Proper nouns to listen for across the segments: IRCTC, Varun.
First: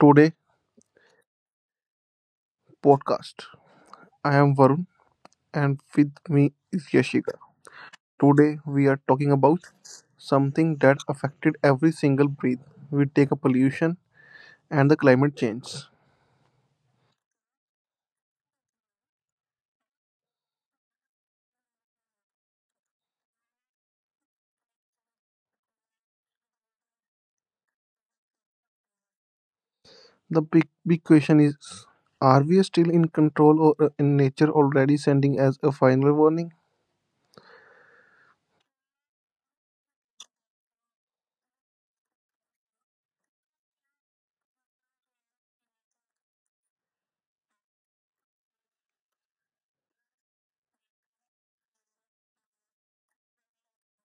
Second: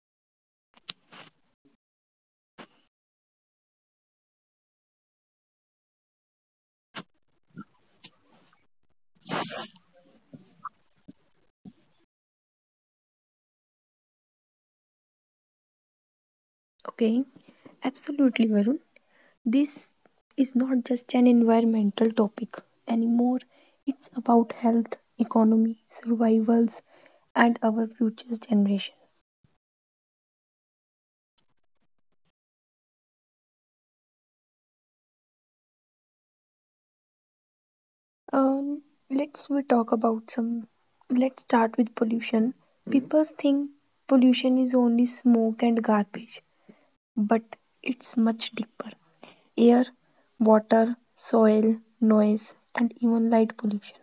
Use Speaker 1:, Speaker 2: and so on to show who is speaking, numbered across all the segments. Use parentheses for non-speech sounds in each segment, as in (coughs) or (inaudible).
Speaker 1: Today podcast. I am Varun and with me is Yashika. Today we are talking about something that affected every single breath. We take a pollution and the climate change.
Speaker 2: Okay, absolutely, Varun. This is not just an environmental topic anymore. It's about health, economy, survivals, and our future's generation.
Speaker 1: The big question is are we still in control or in nature already sending as a final warning?
Speaker 2: Um, let's we talk about some. Let's start with pollution. Hmm. People think pollution is only smoke and garbage, but it's much deeper. Air, water, soil, noise, and even light pollution.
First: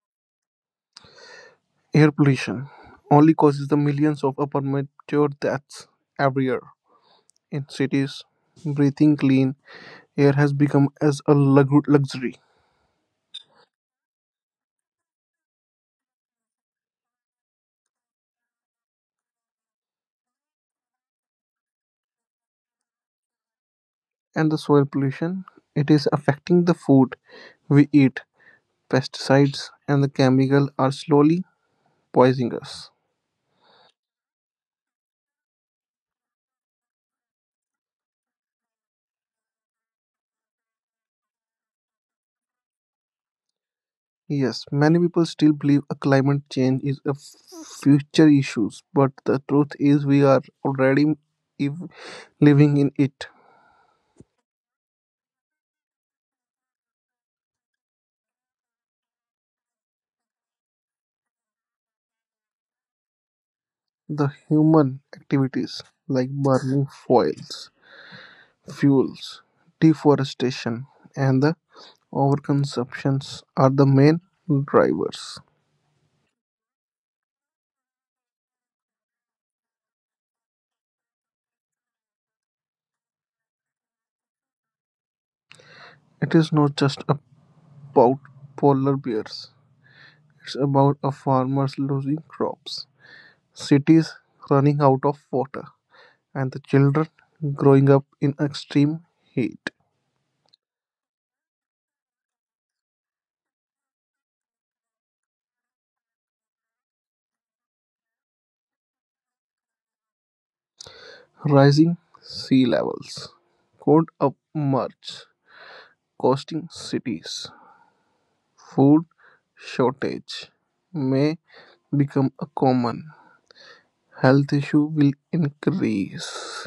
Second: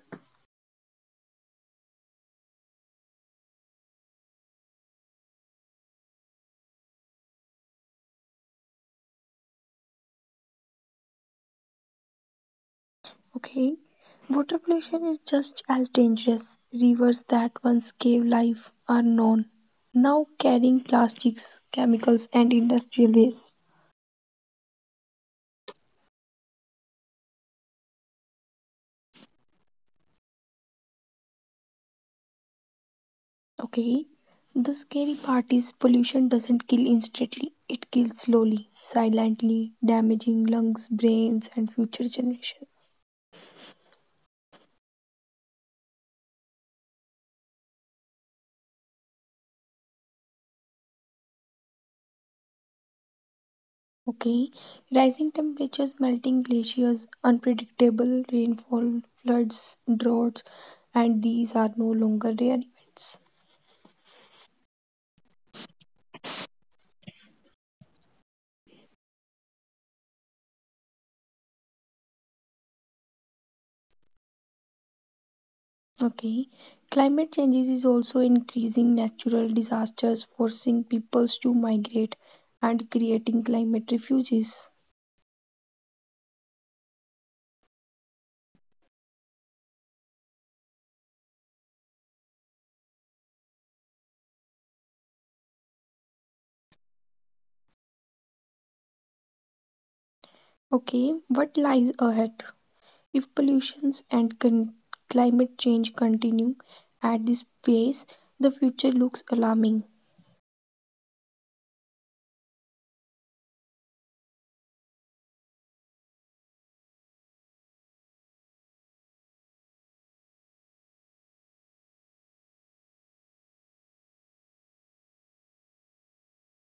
Speaker 1: Air pollution only causes the millions of premature deaths every year in cities. Breathing clean air has become as a luxury
Speaker 2: Okay. Water pollution is just as dangerous. Rivers that once gave life are known, now carrying plastics, chemicals, and industrial waste.
Speaker 1: and the soil pollution. It is affecting the food we eat. Pesticides and the chemical are slowly poisoning us.
Speaker 2: Okay. The scary part is pollution doesn't kill instantly, it kills slowly, silently, damaging lungs, brains, and future generations.
Speaker 1: Yes, many people still believe a climate change is a future issue, but the truth is we are already ev- living in it.
Speaker 2: Okay. Rising temperatures, melting glaciers, unpredictable rainfall, floods, droughts, and these are no longer rare events.
Speaker 1: The human activities like burning foils, fuels, deforestation, and the overconsumptions are the main drivers.
Speaker 2: Okay. Climate changes is also increasing natural disasters, forcing peoples to migrate and creating climate refuges.
Speaker 1: It is not just a about polar bears. It's about a farmers losing crops, cities running out of water, and the children growing up in extreme heat,
Speaker 2: Okay. What lies ahead? If pollutions and climate change continue at this pace, the future looks alarming.
Speaker 1: rising sea levels, cold upmarch costing cities, food shortage may become a common health issue will increase.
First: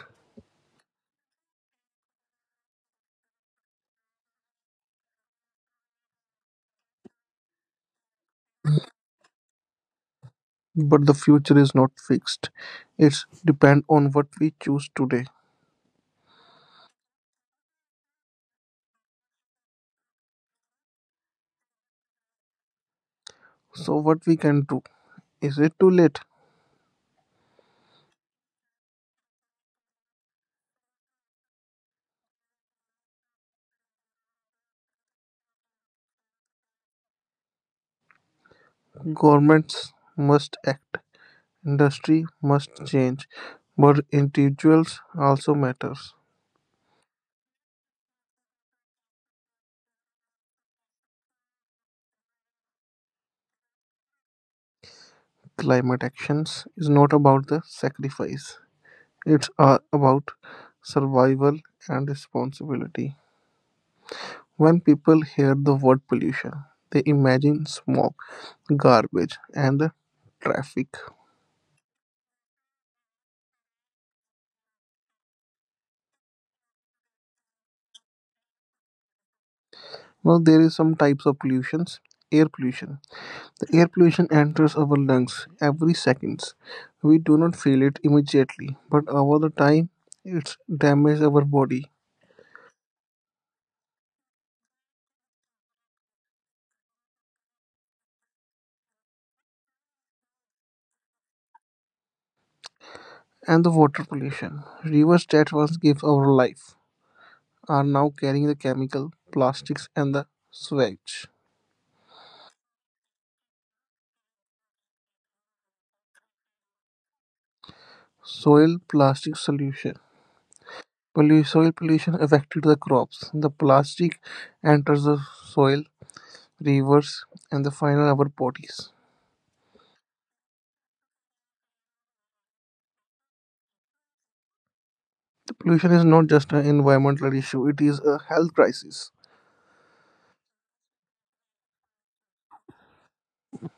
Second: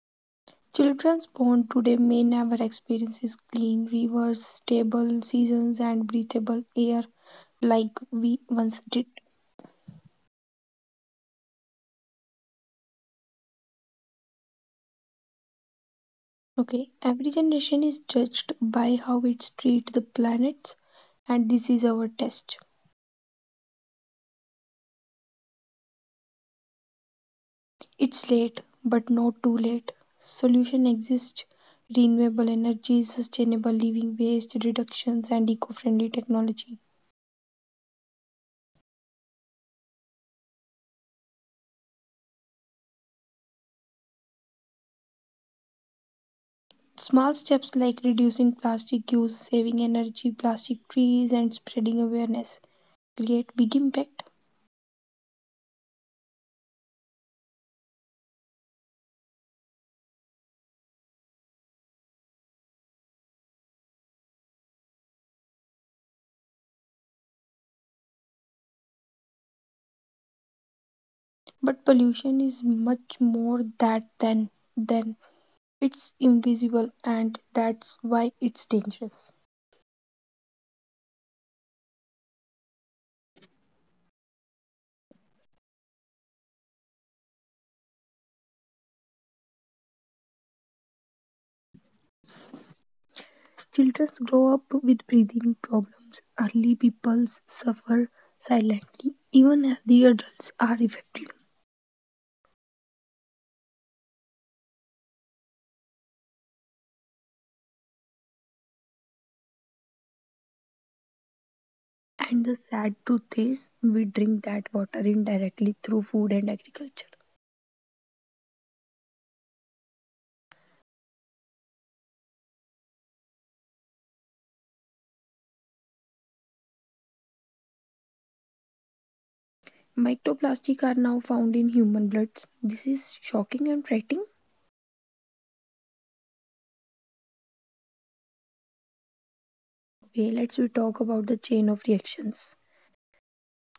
Speaker 2: Children's born today may never experience clean rivers, stable seasons, and breathable air like we once did.
Speaker 1: But the future is not fixed. It's depend on what we choose today.
Speaker 2: Okay, every generation is judged by how it treats the planets, and this is our test.
Speaker 1: So what we can do. Is it too late?
Speaker 2: It's late, but not too late. Solution exists renewable energy, sustainable living, waste reductions, and eco friendly technology.
Speaker 1: Governments must act, industry must change, but individuals also matters.
Speaker 2: Small steps like reducing plastic use, saving energy, plastic trees, and spreading awareness create big impact.
Speaker 1: Climate actions is not about the sacrifice. It's about survival and responsibility. When people hear the word pollution, they imagine smoke, garbage, and the traffic.
Speaker 2: But pollution is much more that than it's invisible, and that's why it's dangerous.
Speaker 1: Now there is some types of pollutions. Air pollution Air pollution enters our lungs every second. We do not feel it immediately, but over the time it damages our body.
Speaker 2: Children grow up with breathing problems. Early pupils suffer silently even as the adults are affected.
Speaker 1: And the water pollution. Rivers that once gave our life are now carrying the chemical, plastics, and the sewage.
Speaker 2: And the sad truth is, we drink that water indirectly through food and agriculture.
Speaker 1: Soil plastic solution. Soil pollution affected the crops. The plastic enters the soil, rivers, and the final our bodies.
Speaker 2: Microplastics are now found in human bloods. This is shocking and frightening.
Speaker 1: The pollution is not just an environmental issue; it is a health crisis.
Speaker 2: Okay, let's we talk about the chain of reactions.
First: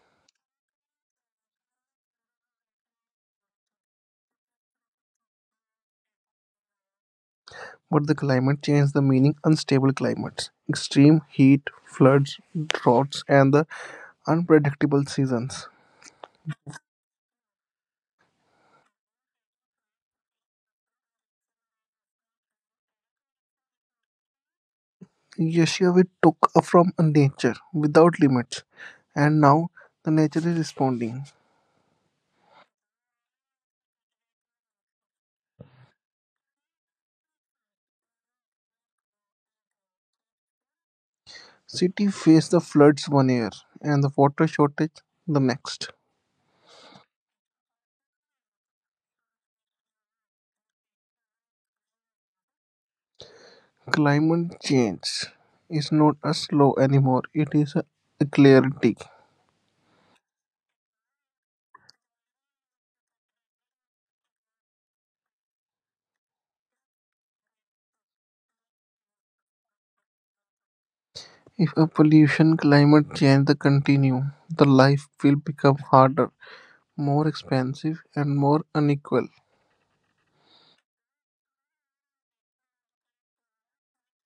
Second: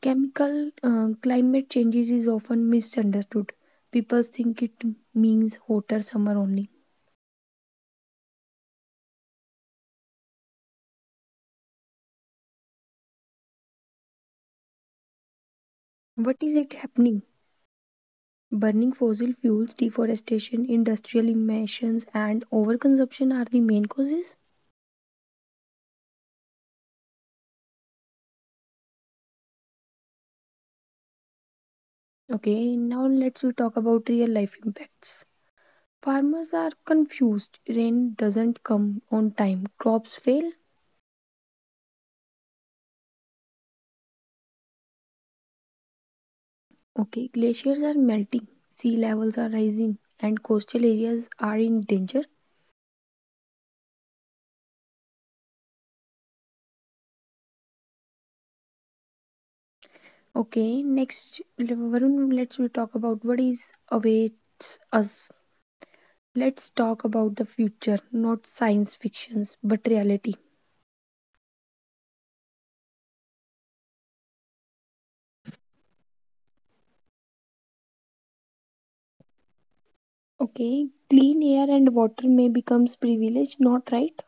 Speaker 2: Chemical Climate changes is often misunderstood. People think it means hotter summer only.
Speaker 1: But the climate changed the meaning unstable climates, extreme heat, floods, droughts, and the unpredictable seasons.
Speaker 2: What is it happening? Burning fossil fuels, deforestation, industrial emissions, and overconsumption are the main causes.
Speaker 1: Yashiovi took from nature without limits, and now the nature is responding.
Speaker 2: Okay, now let's we talk about real life impacts. Farmers are confused. Rain doesn't come on time. Crops fail.
Speaker 1: City faced the floods one year and the water shortage the next.
Speaker 2: Okay, glaciers are melting. Sea levels are rising, and coastal areas are in danger.
Speaker 1: Climate change is not a slow anymore, it is a clarity.
Speaker 2: Okay, next, Varun, let's we talk about what is awaits us. Let's talk about the future, not science fictions, but reality.
Speaker 1: If a pollution climate change the continue, the life will become harder More expensive and more unequal,
Speaker 2: Okay, clean air and water may becomes privilege, not right.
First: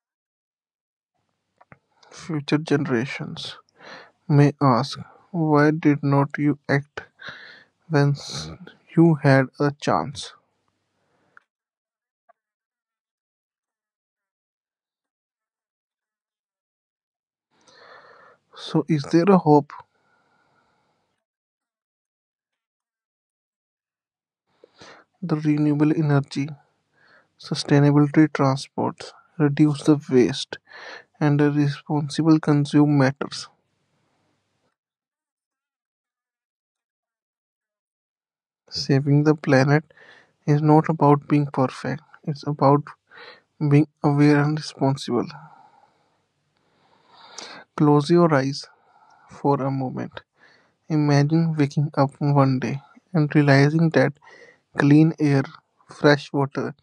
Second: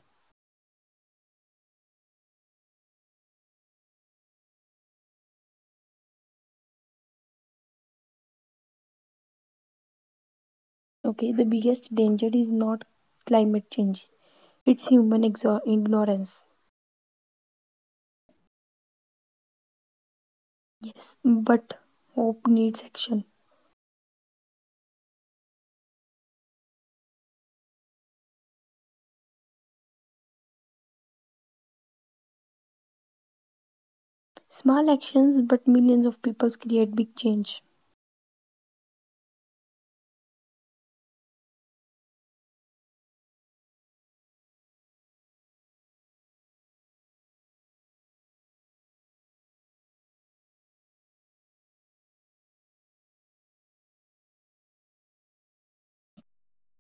Speaker 1: future generations may ask, why did not you act when you had a chance?
Speaker 2: Okay, the biggest danger is not climate change. It's ignorance.
Speaker 1: So, is there a hope
Speaker 2: Yes, but hope needs action.
Speaker 1: the renewable energy, sustainability transports, reduce the waste, and a responsible consume matters?
Speaker 2: Small actions, but millions of people create big change.
Speaker 1: Saving the planet is not about being perfect, it's about being aware and responsible. Close your eyes for a moment imagine waking up one day and realizing that clean air, fresh water,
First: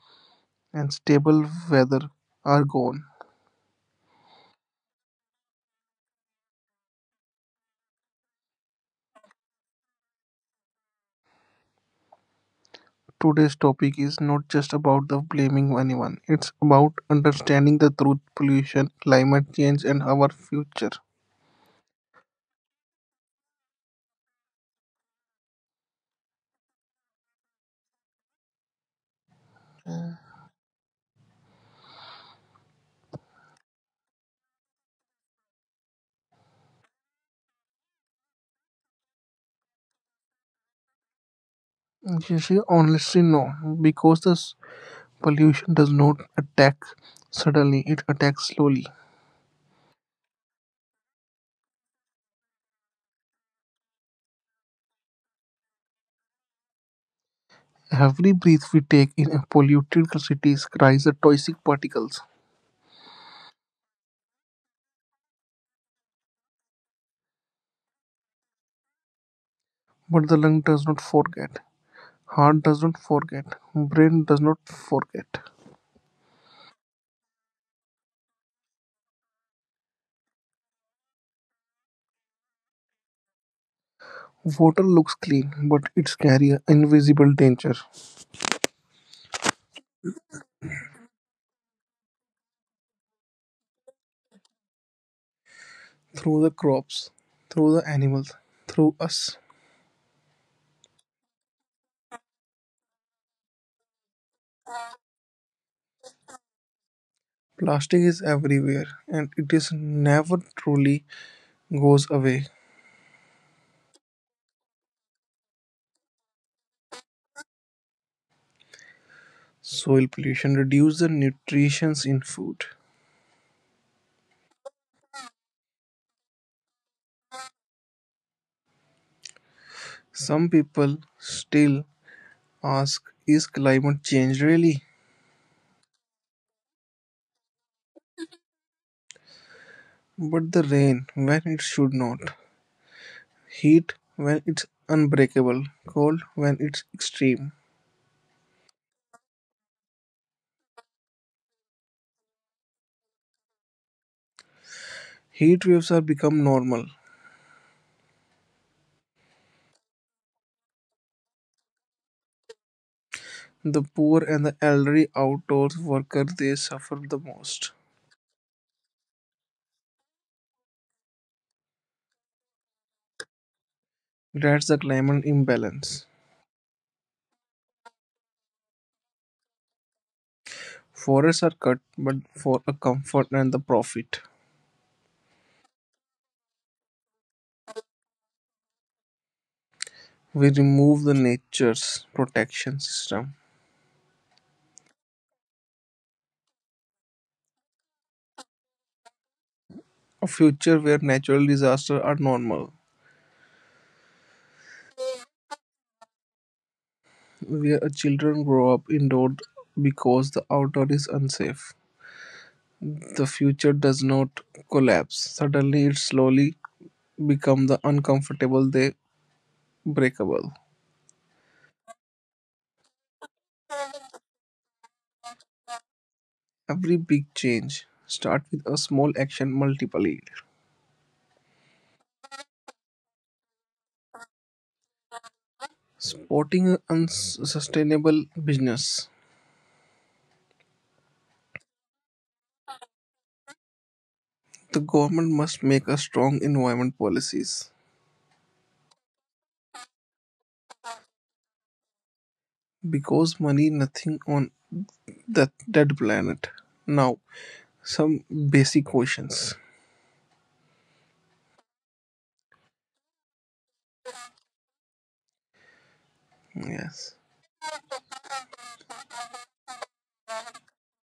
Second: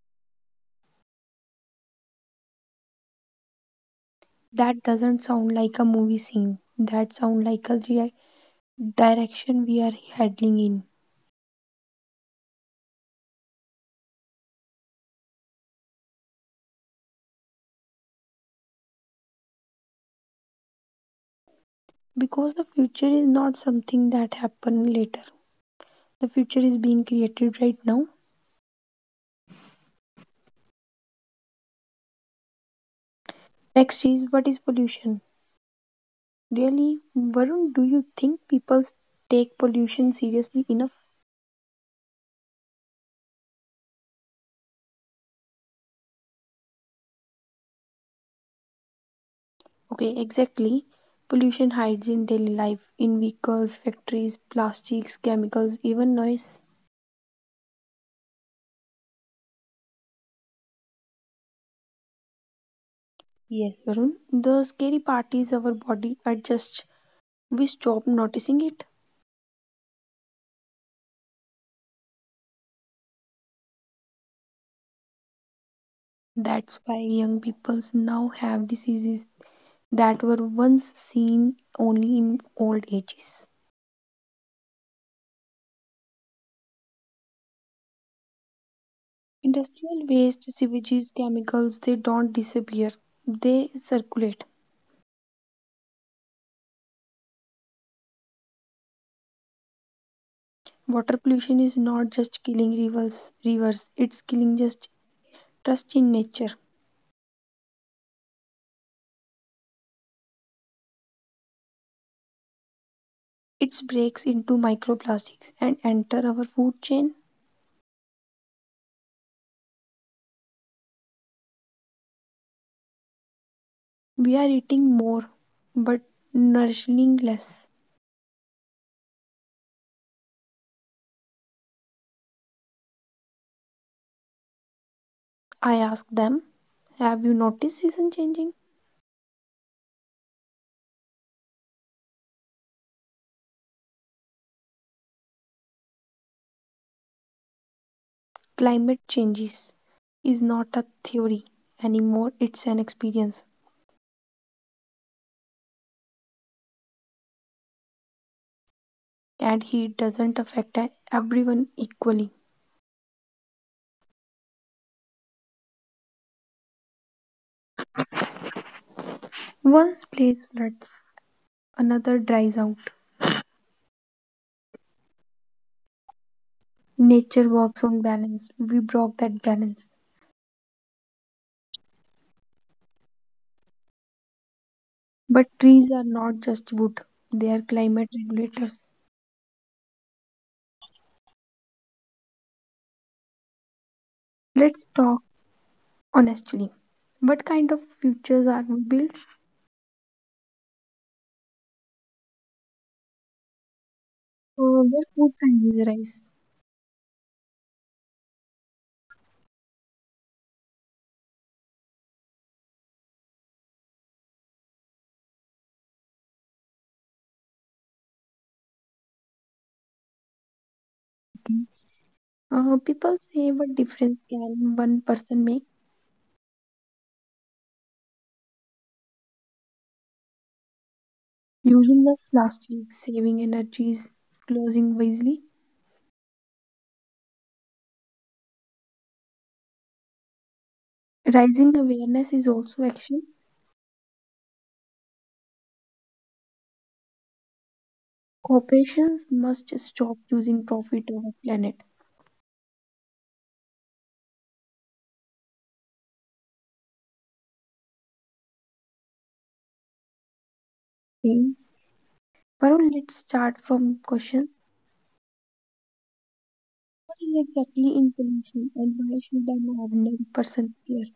Speaker 1: and stable weather are gone.
Speaker 2: That doesn't sound like a movie scene. That sound like a direction we are heading in.
Speaker 1: Today's topic is not just about the blaming anyone. It's about understanding the truth, pollution, climate change, and our future.
Speaker 2: Because the future is not something that happens later, the future is being created right now. Next is, what is pollution really? Varun, do you think people take pollution seriously enough?
Speaker 1: You see, honestly, no, because this pollution does not attack suddenly; it attacks slowly.
Speaker 2: Okay, exactly. Pollution hides in daily life, in vehicles, factories, plastics, chemicals, even noise.
Speaker 1: Every breath we take in polluted cities carries the toxic particles,
Speaker 2: Yes, Varun, the scary part is our body adjusts. We stop noticing it.
Speaker 1: but the lung does not forget. Heart doesn't forget, brain does not forget.
Speaker 2: That's why young people now have diseases that were once seen only in old ages.
Speaker 1: Water looks clean, but it's carrying invisible danger
Speaker 2: Industrial waste, sewage, chemicals, they don't disappear, they circulate.
Speaker 1: through the crops, through the animals, through us.
Speaker 2: Water pollution is not just killing rivers, it's killing just trust in nature.
Speaker 1: Plastic is everywhere and it is never truly goes away.
Speaker 2: It breaks into microplastics and enter our food chain.
Speaker 1: Soil pollution reduces the nutrition in food.
Speaker 2: We are eating more but nourishing less.
Speaker 1: Some people still ask, is climate change really?
Speaker 2: I ask them, have you noticed season changing?
Speaker 1: But the rain when it should not, heat when it's unbreakable, cold when it's extreme.
Speaker 2: Climate changes is not a theory anymore, it's an experience,
Speaker 1: Heat waves are become normal.
Speaker 2: and heat doesn't affect everyone equally.
Speaker 1: The poor and the elderly outdoors worker they suffer the most.
Speaker 2: One place floods, another dries out.
Speaker 1: That's the climate imbalance.
Speaker 2: Nature works on balance. We broke that balance.
Speaker 1: Forests are cut but for a comfort and the profit.
Speaker 2: But trees are not just wood, they are climate regulators.
Speaker 1: We remove the nature's protection system.
Speaker 2: Let's talk honestly. What kind of futures are we built?
Speaker 1: A future where natural disasters are normal.
Speaker 2: Where food prices rise?
Speaker 1: Where children grow up indoors because the outdoor is unsafe. The future does not collapse. Suddenly it slowly become the uncomfortable they breakable.
Speaker 2: People say, what difference can one person make?
Speaker 1: Every big change starts with a small action multiply
Speaker 2: Using less plastic, saving energies, closing wisely.
Speaker 1: supporting an unsustainable business,
Speaker 2: Rising awareness is also action.
Speaker 1: the government must make a strong environment policies
Speaker 2: Corporations must stop using profit over planet.
Speaker 1: because money nothing on that dead planet. Now, some basic questions.
Speaker 2: Then, Varun, let's start from question. What
Speaker 1: Yes.
Speaker 2: is exactly in pollution and why should an ordinary person care?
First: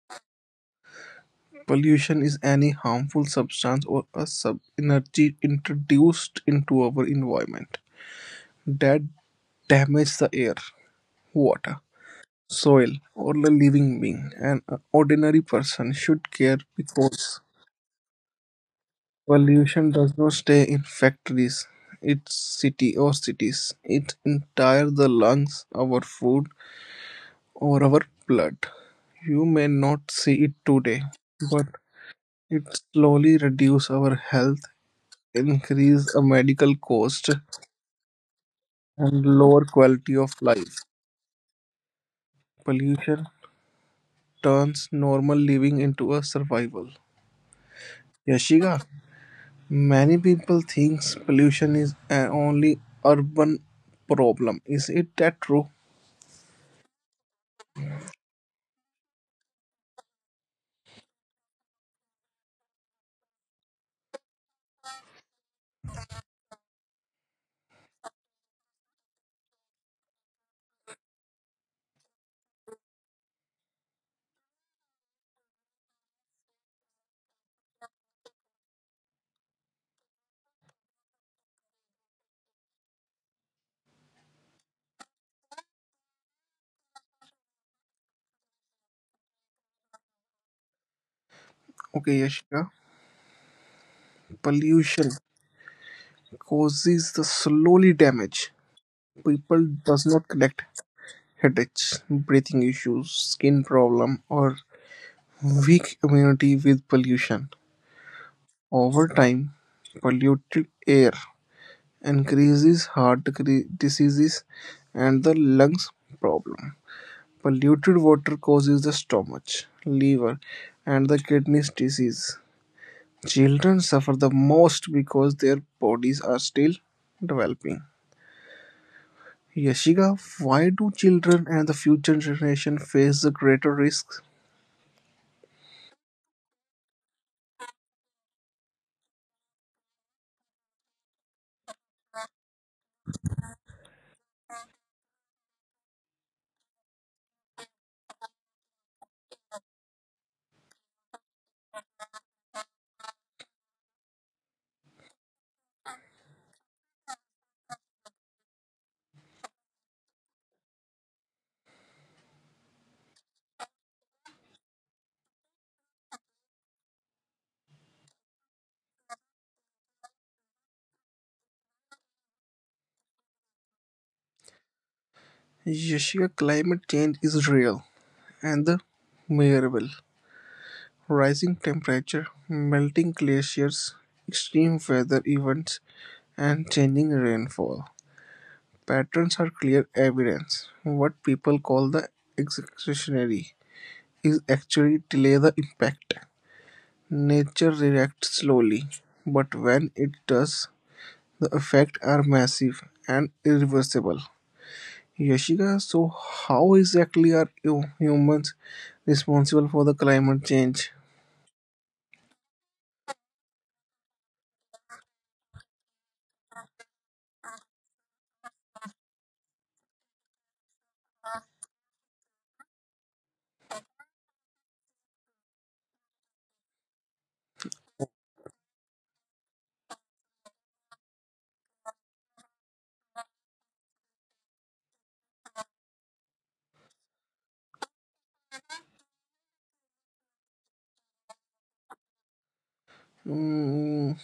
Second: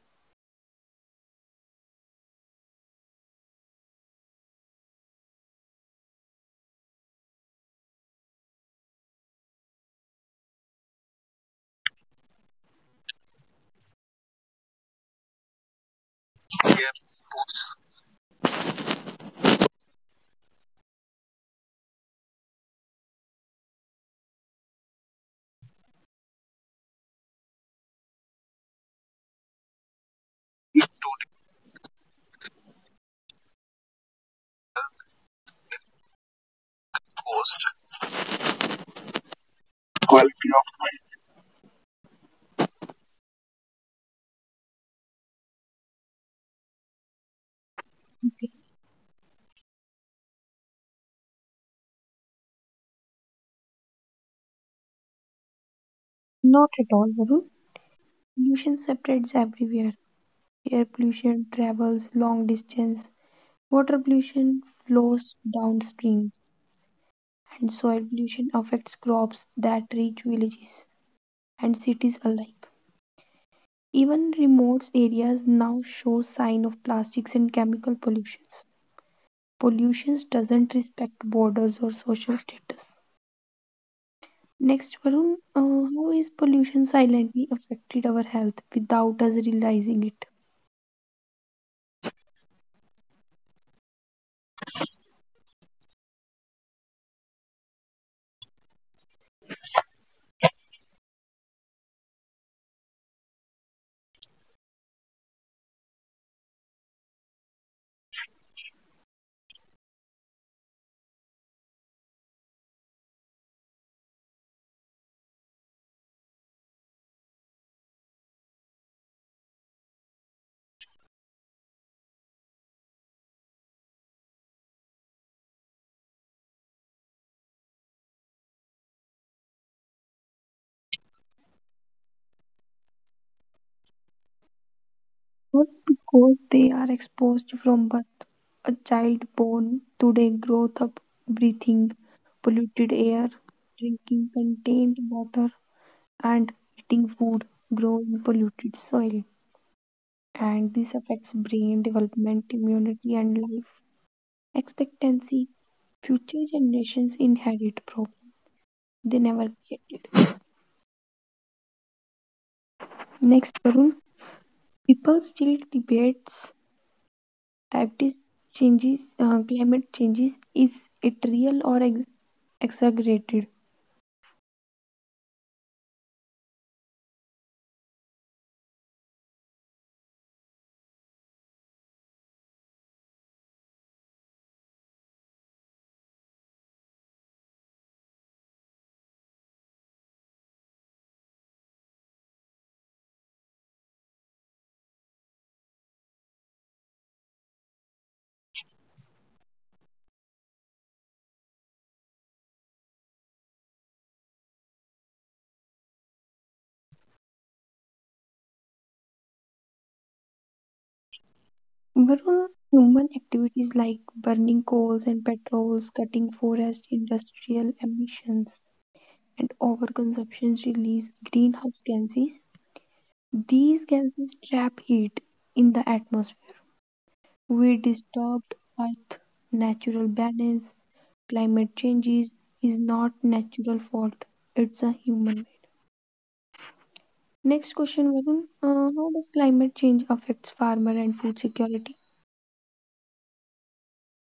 Speaker 1: Pollution is any harmful substance or a sub energy introduced into our environment that damages the air, water, soil or a living being. An ordinary person should care because pollution does not stay in factories, its city or cities. It entire the lungs, our food, or our blood. You may not see it today, but it slowly reduce our health, increase a medical cost, and lower quality of life. Pollution turns normal living into a survival.
Speaker 2: Okay.
Speaker 1: Yashika, many people think pollution is an only urban problem. Is it that true?
Speaker 2: Not at all, Varun. Pollution separates everywhere. Air pollution travels long distance. Water pollution flows downstream. And soil pollution affects crops that reach villages and cities alike. Even remote areas now show signs of plastics and chemical pollutions. Pollution doesn't respect borders or social status. Next, Varun, how is pollution silently affected our health without us realizing it?
Speaker 1: Okay, Yashika. Pollution causes the slowly damage. People does not connect headaches, breathing issues, skin problem, or weak immunity with pollution. Over time, polluted air increases diseases and the lungs problem. Polluted water causes the stomach, liver, and the kidneys disease. Children suffer the most because their bodies are still developing. Yashika, why do children and the future generation face the greater risks?
Speaker 2: Not because they are exposed from birth. A child born today grows up breathing polluted air, drinking contained water, and eating food grown in polluted soil, and this affects brain development, immunity, and life expectancy. Future generations inherit problems they never created. (coughs) Next, Varun. People still debates diabetes climate changes. Is it real or exaggerated?
Speaker 1: Yashika, climate change is real and the measurable. Rising temperature, melting glaciers, extreme weather events, and changing rainfall patterns are clear evidence what people call the "excretionary" is actually delay the impact. Nature reacts slowly, but when it does, the effects are massive and irreversible. Yashika, so how exactly are you humans responsible for the climate change?
Speaker 2: Varun, human activities like burning coals and petrols, cutting forests, industrial emissions, and overconsumption release greenhouse gases. These gases trap heat in the atmosphere. We disturbed Earth's natural balance. Climate changes is not natural fault; it's a human made. Next question, Varun. How does climate change affects farmer and food security?
Speaker 1: Mm,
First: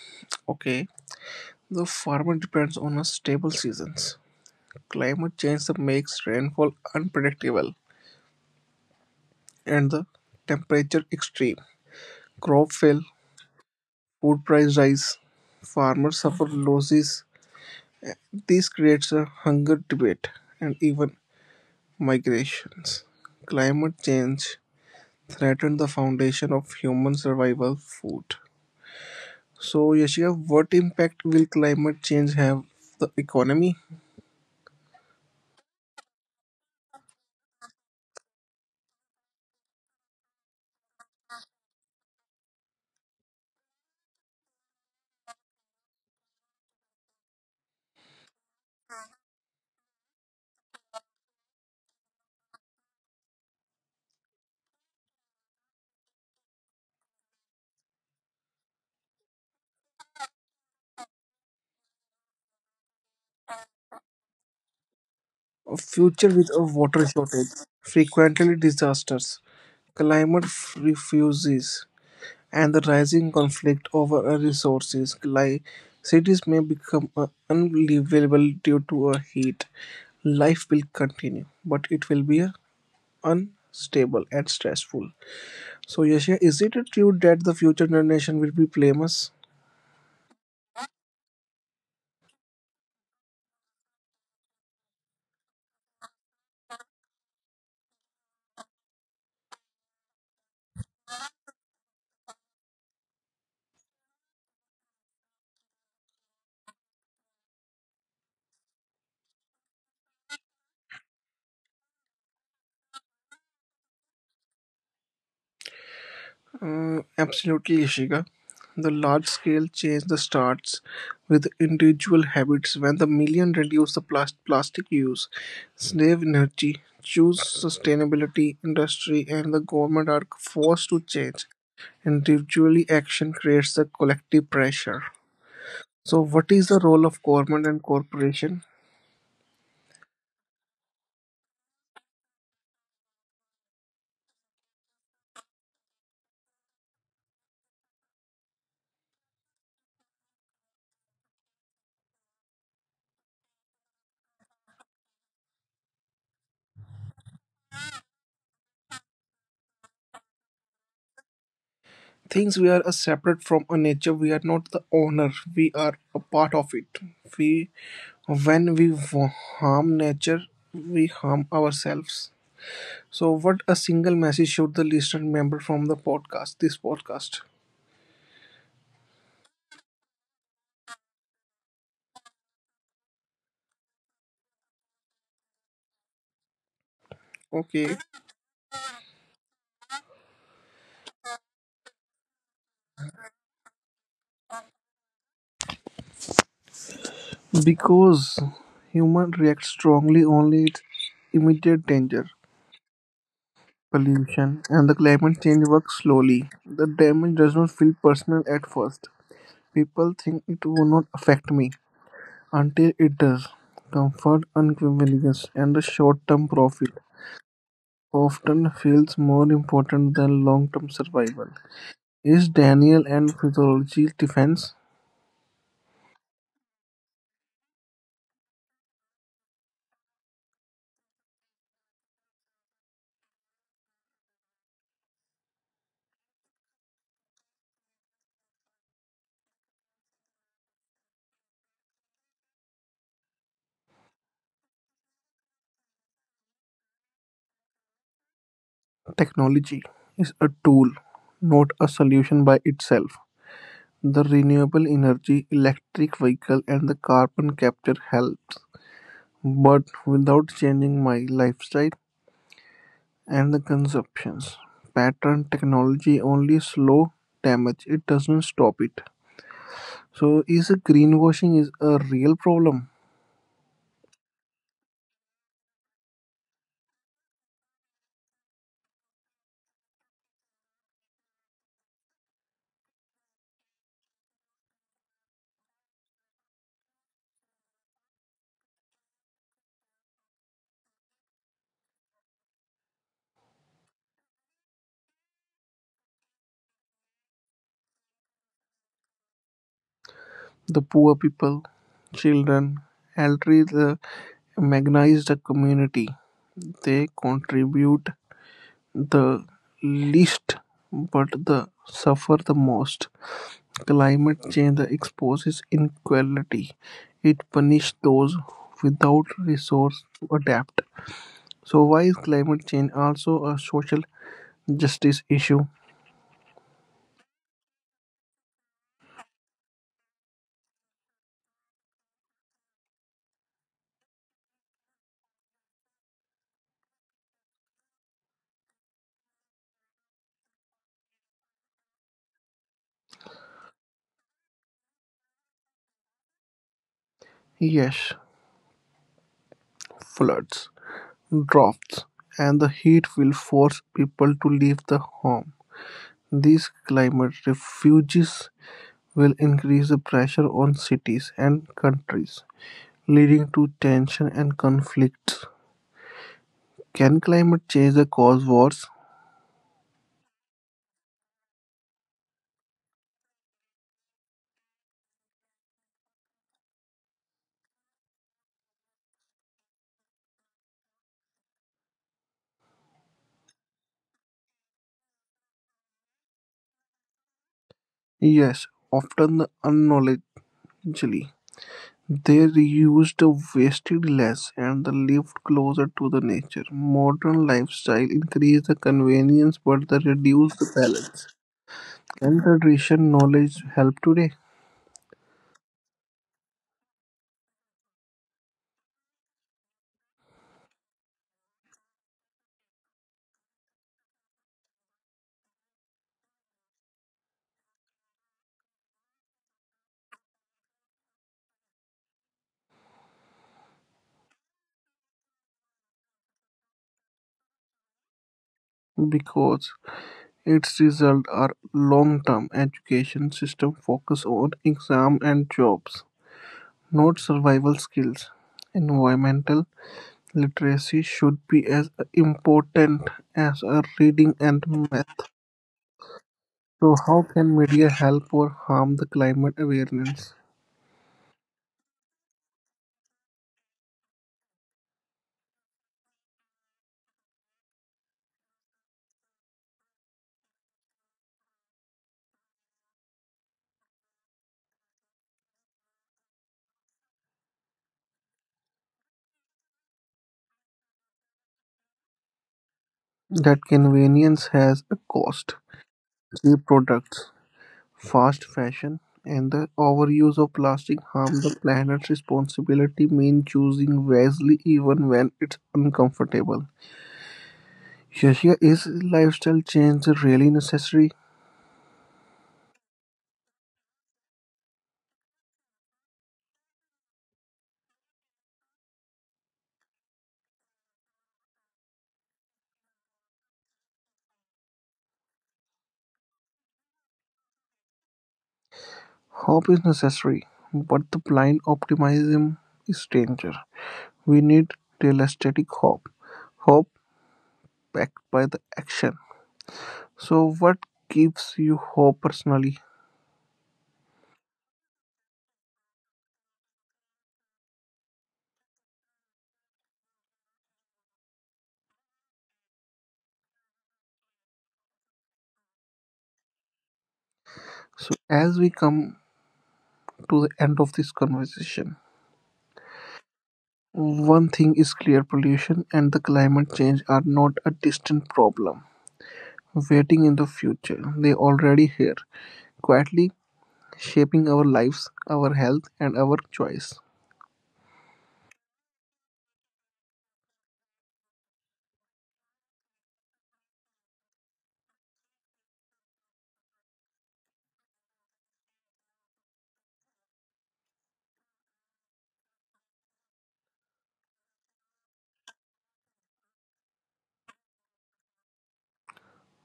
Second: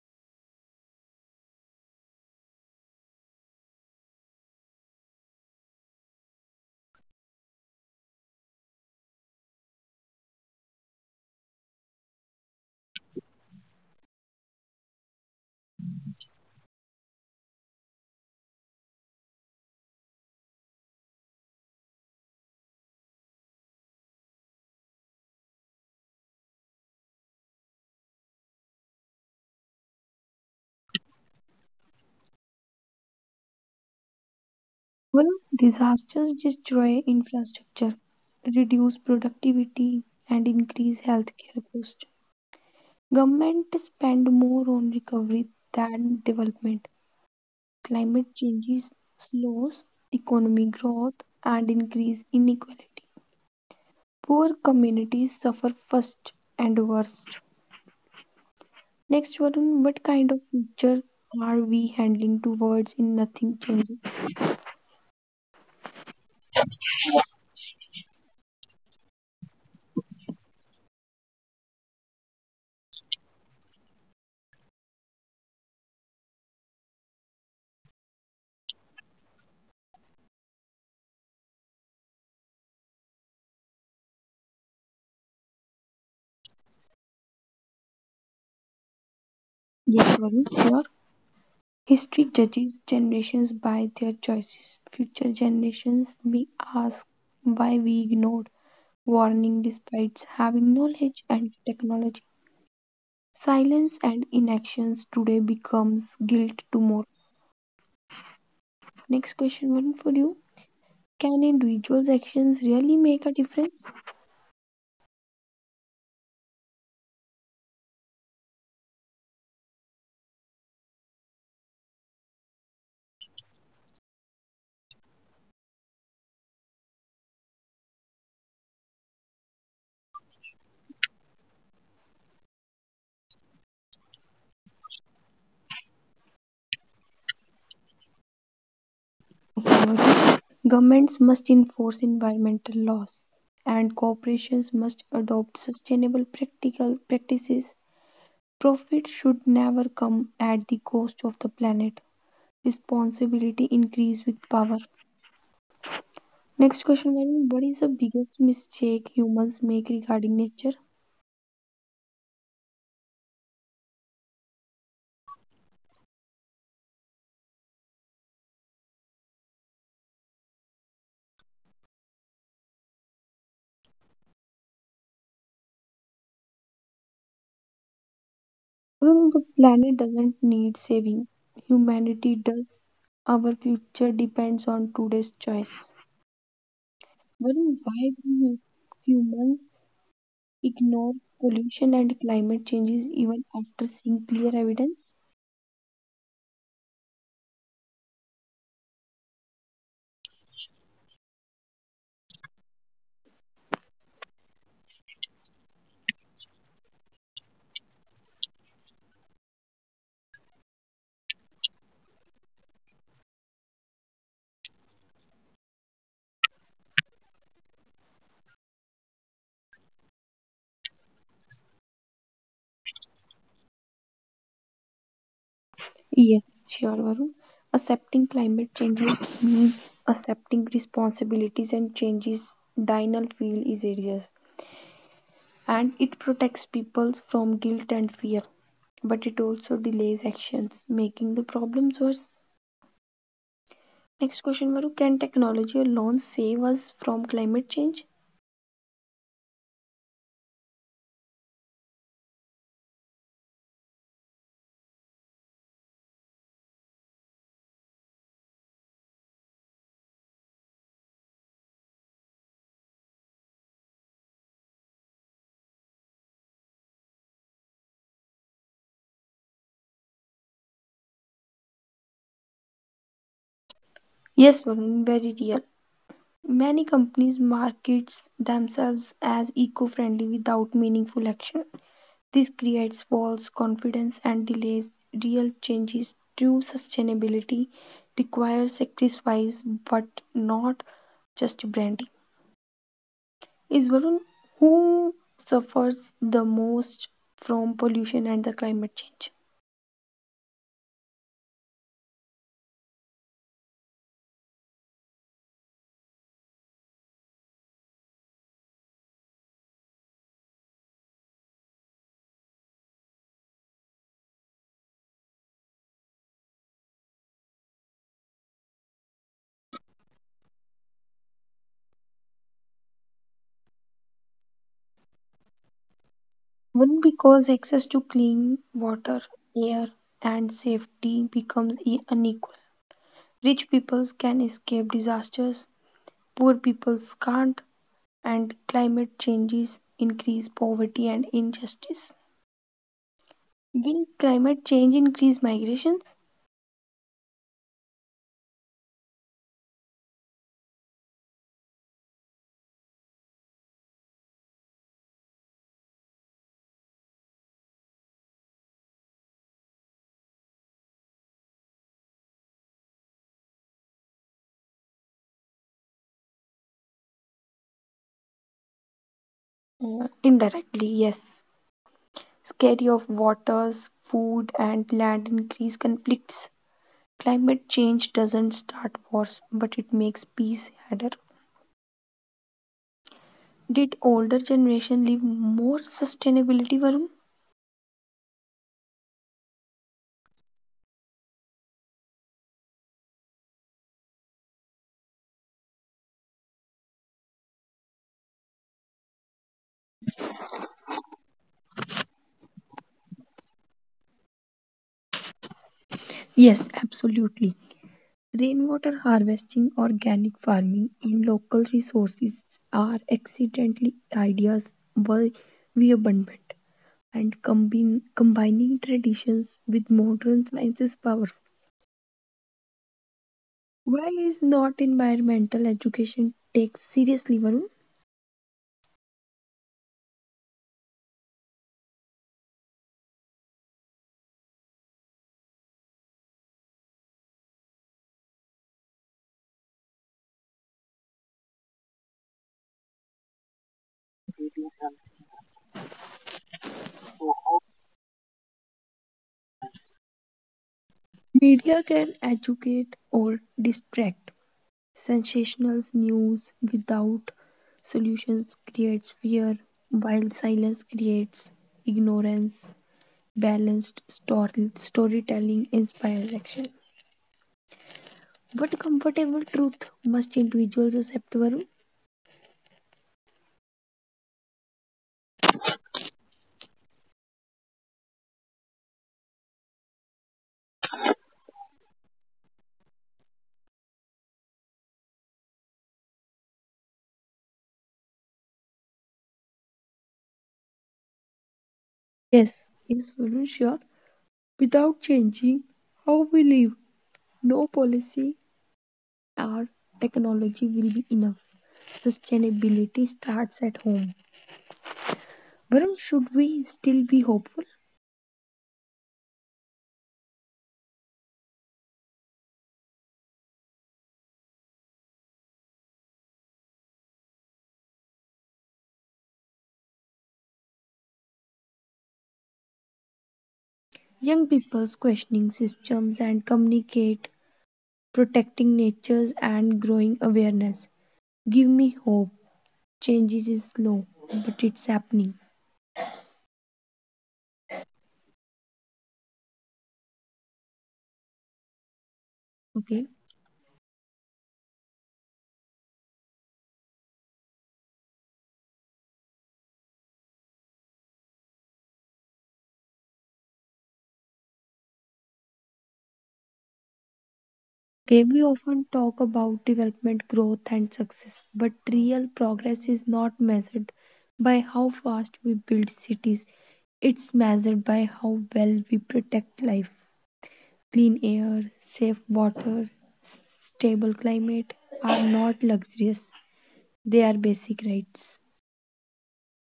Speaker 1: okay, the farmer depends on a stable seasons. Climate change makes rainfall unpredictable and the temperature extreme. Crop fail, food price rise, farmers suffer losses. This creates a hunger debate and even migrations. Climate change threatens the foundation of human survival food. So Yashika, what impact will climate change have the economy?
Speaker 2: Well, disasters destroy infrastructure, reduce productivity, and increase healthcare costs. Government spend more on recovery than development. Climate changes slows economic growth and increase inequality. Poor communities suffer first and worst. Next, Varun, what kind of future are we handling towards in nothing changes?
Speaker 1: A future with a water shortage, frequently disasters, climate refuses and the rising conflict over resources. Like cities may become unlivable due to a heat. Life will continue, but it will be unstable and stressful. So, Yashya, is it true that the future generation will be blameless?
Speaker 2: Yes, Varun, sure. History judges generations by their choices. Future generations may ask why we ignored warning despite having knowledge and technology. Silence and inactions today becomes guilt tomorrow. Next question one for you. Can individuals' actions really make a difference?
Speaker 1: Absolutely, Ishika. The large scale change the starts with individual habits. When the million reduce the plastic use, save energy, choose sustainability, industry, and the government are forced to change. Individually action creates the collective pressure. So, what is the role of government and corporation?
Speaker 2: Governments must enforce environmental laws and corporations must adopt sustainable practical practices. Profit should never come at the cost of the planet. Responsibility increase with power. Next question Varun, what is the biggest mistake humans make regarding nature?
Speaker 1: Things we are a separate from a nature we are not the owner we are a part of it we when we harm nature we harm ourselves so what a single message should the listener remember from the podcast
Speaker 2: Varun, the planet doesn't need saving. Humanity does. Our future depends on today's choice. Varun,
Speaker 1: okay
Speaker 2: why do humans ignore pollution and climate changes even after seeing clear evidence?
Speaker 1: because human reacts strongly only to immediate danger pollution and the climate change works slowly the damage does not feel personal at first people think it will not affect me until it does. Comfort, convenience, and the short-term profit often feels more important than long-term survival. Is Daniel and physiology's defense
Speaker 2: Yes, sure, Varun. Accepting climate changes means accepting responsibilities and changes Dinal feel is serious, and it protects people from guilt and fear, but it also delays actions, making the problems worse. Next question, Varun. Can technology alone save us from climate change?
Speaker 1: technology is a tool, not a solution by itself. The renewable energy, electric vehicle, and the carbon capture helps, but without changing my lifestyle and the consumptions pattern technology only slow damage. It doesn't stop it. So, is a greenwashing is a real problem?
Speaker 2: Yes, Varun, very real. Many companies market themselves as eco-friendly without meaningful action. This creates false confidence and delays real changes. True sustainability requires sacrifice but not just branding. Is Varun, who suffers the most from pollution and the climate change?
Speaker 1: The poor people, children, elderly, the marginalized community, they contribute the least, but the suffer the most. Climate change exposes inequality. It punishes those without resource to adapt. So, why is climate change also a social justice issue?
Speaker 2: One because access to clean water, air, and safety becomes unequal. Rich peoples can escape disasters. Poor people scarred, and climate changes increase poverty and injustice. Will climate change increase migrations?
Speaker 1: Yes, floods. Droughts and the heat will force people to leave the home. These climate refuges will increase the pressure on cities and countries, leading to tension and conflicts. Can climate change cause wars?
Speaker 2: Indirectly, yes. Scarcity of waters, food, and land increase conflicts. Climate change doesn't start wars, but it makes peace harder. Did older generation live more sustainability, Varun?
Speaker 1: Yes, often unknowingly. They reuse wasted less and the lived closer to the nature. Modern lifestyle increase the convenience but they reduce the balance. Can tradition knowledge help today?
Speaker 2: Yes, absolutely. Rainwater harvesting, organic farming, and local resources are excellently ideas why we abundant and combining traditions with modern science is powerful. Why is not environmental education taken seriously, Varun?
Speaker 1: Because its result are long-term education system focus on exam and jobs, not survival skills. Environmental literacy should be as important as a reading and math. So how can media help or harm the climate awareness?
Speaker 2: Media can educate or distract. Sensational news without solutions creates fear, while silence creates ignorance. Balanced story, storytelling inspires action, but comfortable truth must individuals accept, Varun?
Speaker 1: That convenience has a cost. Cheap products fast fashion and the overuse of plastic harm the planet's responsibility mean choosing wisely even when it's uncomfortable. Shashia, is lifestyle change really necessary?
Speaker 2: Yes, Yes, Varun, sure. Without changing how we live, no policy or technology will be enough. Sustainability starts at home. Varun, should we still be hopeful?
Speaker 1: Hope is necessary, but the blind optimism is danger. We need realistic hope, hope backed by the action. So, what gives you hope personally?
Speaker 2: Young people's questioning systems and communicate, protecting natures and growing awareness. Give me hope. Changes is slow, but it's happening.
Speaker 1: So, as we come to the end of this conversation,
Speaker 2: Okay.
Speaker 1: one thing is clear pollution and the climate change are not a distant problem waiting in the future. They already here, quietly shaping our lives, our health and our choice.
Speaker 2: Okay, we often talk about development, growth, and success, but real progress is not measured by how fast we build cities. It's measured by how well we protect life. Clean air, safe water, stable climate are not luxurious, they are basic rights.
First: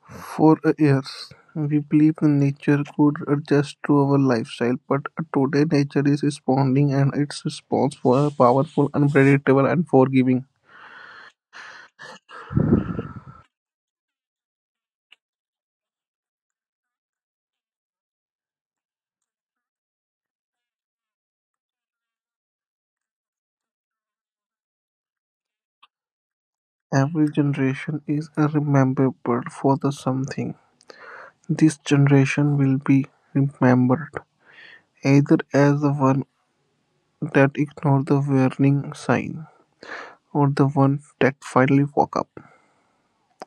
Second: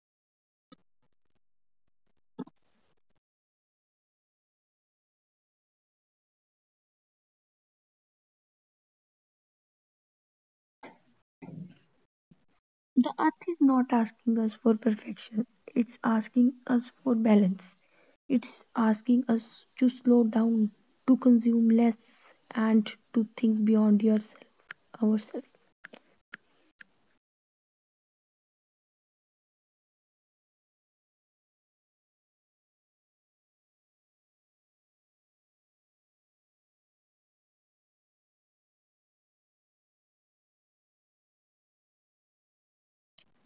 Speaker 1: For years, we believe the nature could adjust to our lifestyle, but today nature is responding and its response was powerful, unpredictable and forgiving.
Speaker 2: The earth is not asking us for perfection, it's asking us for balance. It's asking us to slow down, to consume less, and to think beyond ourselves.
Speaker 1: Every generation is remembered for the something. This generation will be remembered either as the one that ignored the warning sign or the one that finally woke up.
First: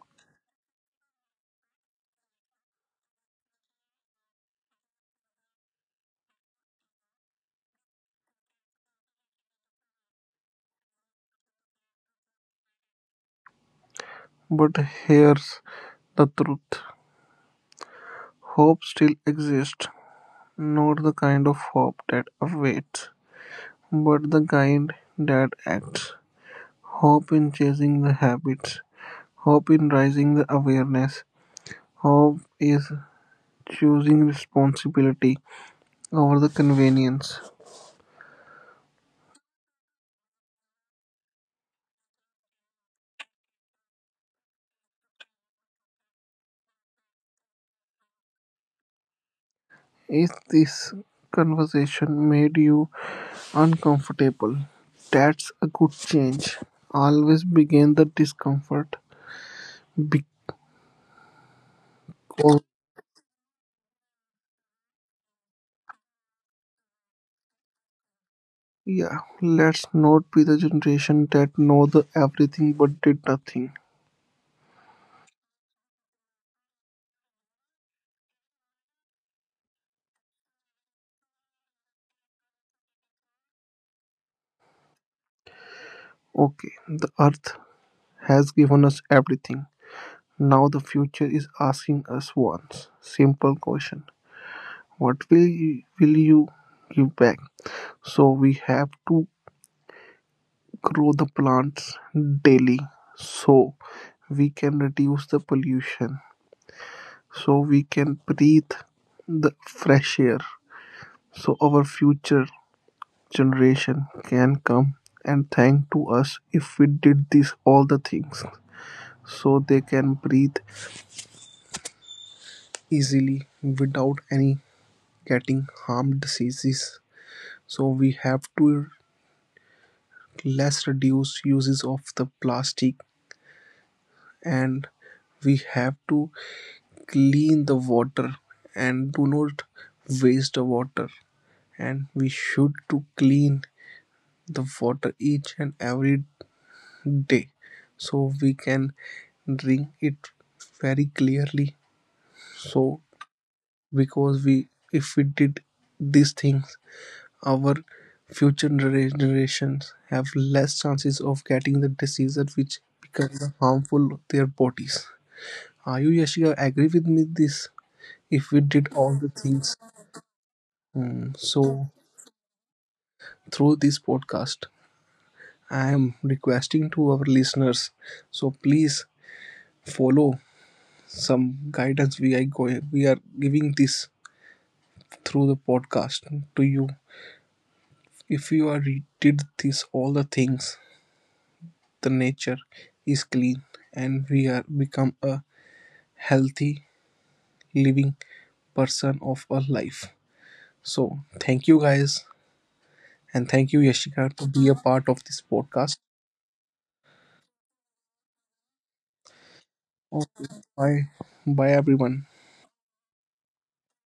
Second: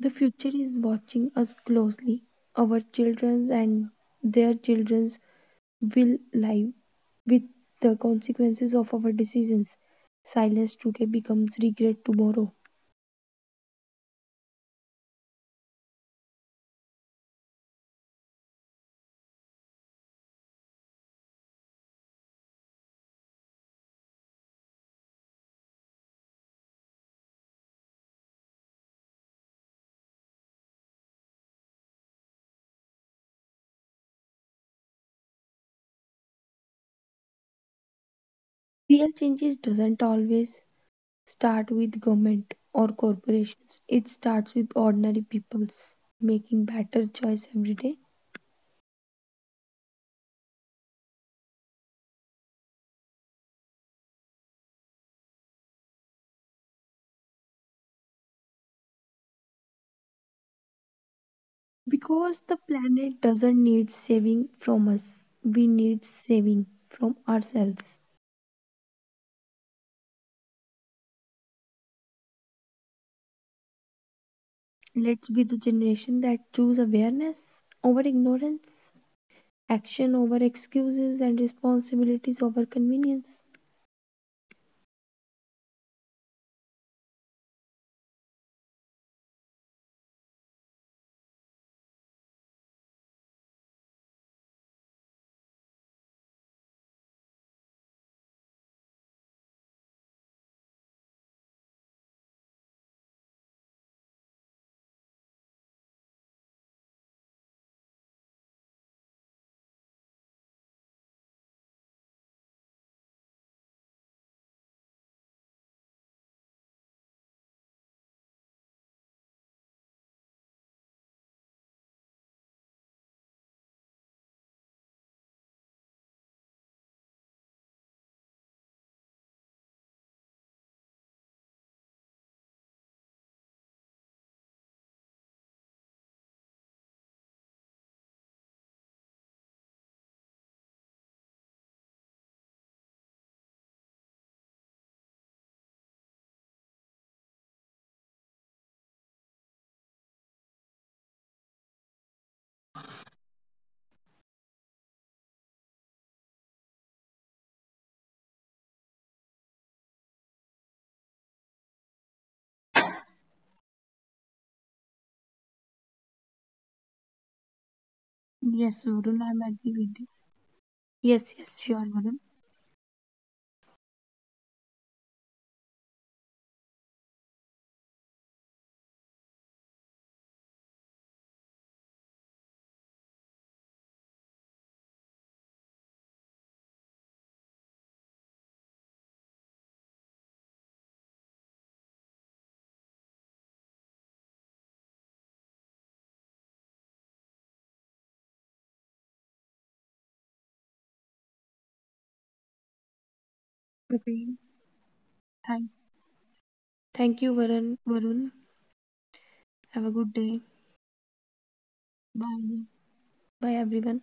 Speaker 2: The future is watching us closely. Our children's and their children's will live with the consequences of our decisions. Silence today becomes regret tomorrow.
Speaker 1: But here's the truth hope still exists, not the kind of hope that awaits, but the kind that acts. Hope in chasing the habits, hope in raising the awareness, hope is choosing responsibility over the convenience.
Speaker 2: Real changes doesn't always start with government or corporations. It starts with ordinary peoples making better choice every day
Speaker 1: If this conversation made you uncomfortable, that's a good change. Always begin the discomfort because
Speaker 2: because the planet doesn't need saving from us. We need saving from ourselves.
Speaker 1: yeah, let's not be the generation that know the everything but did nothing.
Speaker 2: Let's be the generation that choose awareness over ignorance, action over excuses and responsibilities over convenience.
Speaker 1: Okay, the earth has given us everything. Now the future is asking us once simple question. Will you give back? So we have to grow the plants daily so we can reduce the pollution so we can breathe the fresh air so our future generation can come and thank to us if we did these all the things so they can breathe easily without any getting harm diseases so we have to less reduce uses of the plastic and we have to clean the water and do not waste the water and we should to clean the water each and every day so we can drink it very clearly so because we if we did these things our future generations have less chances of getting the diseases which become harmful to their bodies are you Yashika agree with me this if we
Speaker 2: Yes,
Speaker 1: did all
Speaker 2: Varun,
Speaker 1: the
Speaker 2: I'm agree
Speaker 1: things
Speaker 2: with you.
Speaker 1: Mm,
Speaker 2: Yes,
Speaker 1: so
Speaker 2: yes, sure, Varun.
Speaker 1: through this podcast I am requesting to our listeners so please follow some guidance we are giving this through the podcast to you if you are did this all the things the nature is clean and we are become a healthy living person of our life so thank you guys and thank you Yashika
Speaker 2: Okay,
Speaker 1: to be a part of this
Speaker 2: thank
Speaker 1: podcast
Speaker 2: thank you, Varun. Varun, have a good day.
Speaker 1: okay bye bye everyone
Speaker 2: Bye. Bye everyone.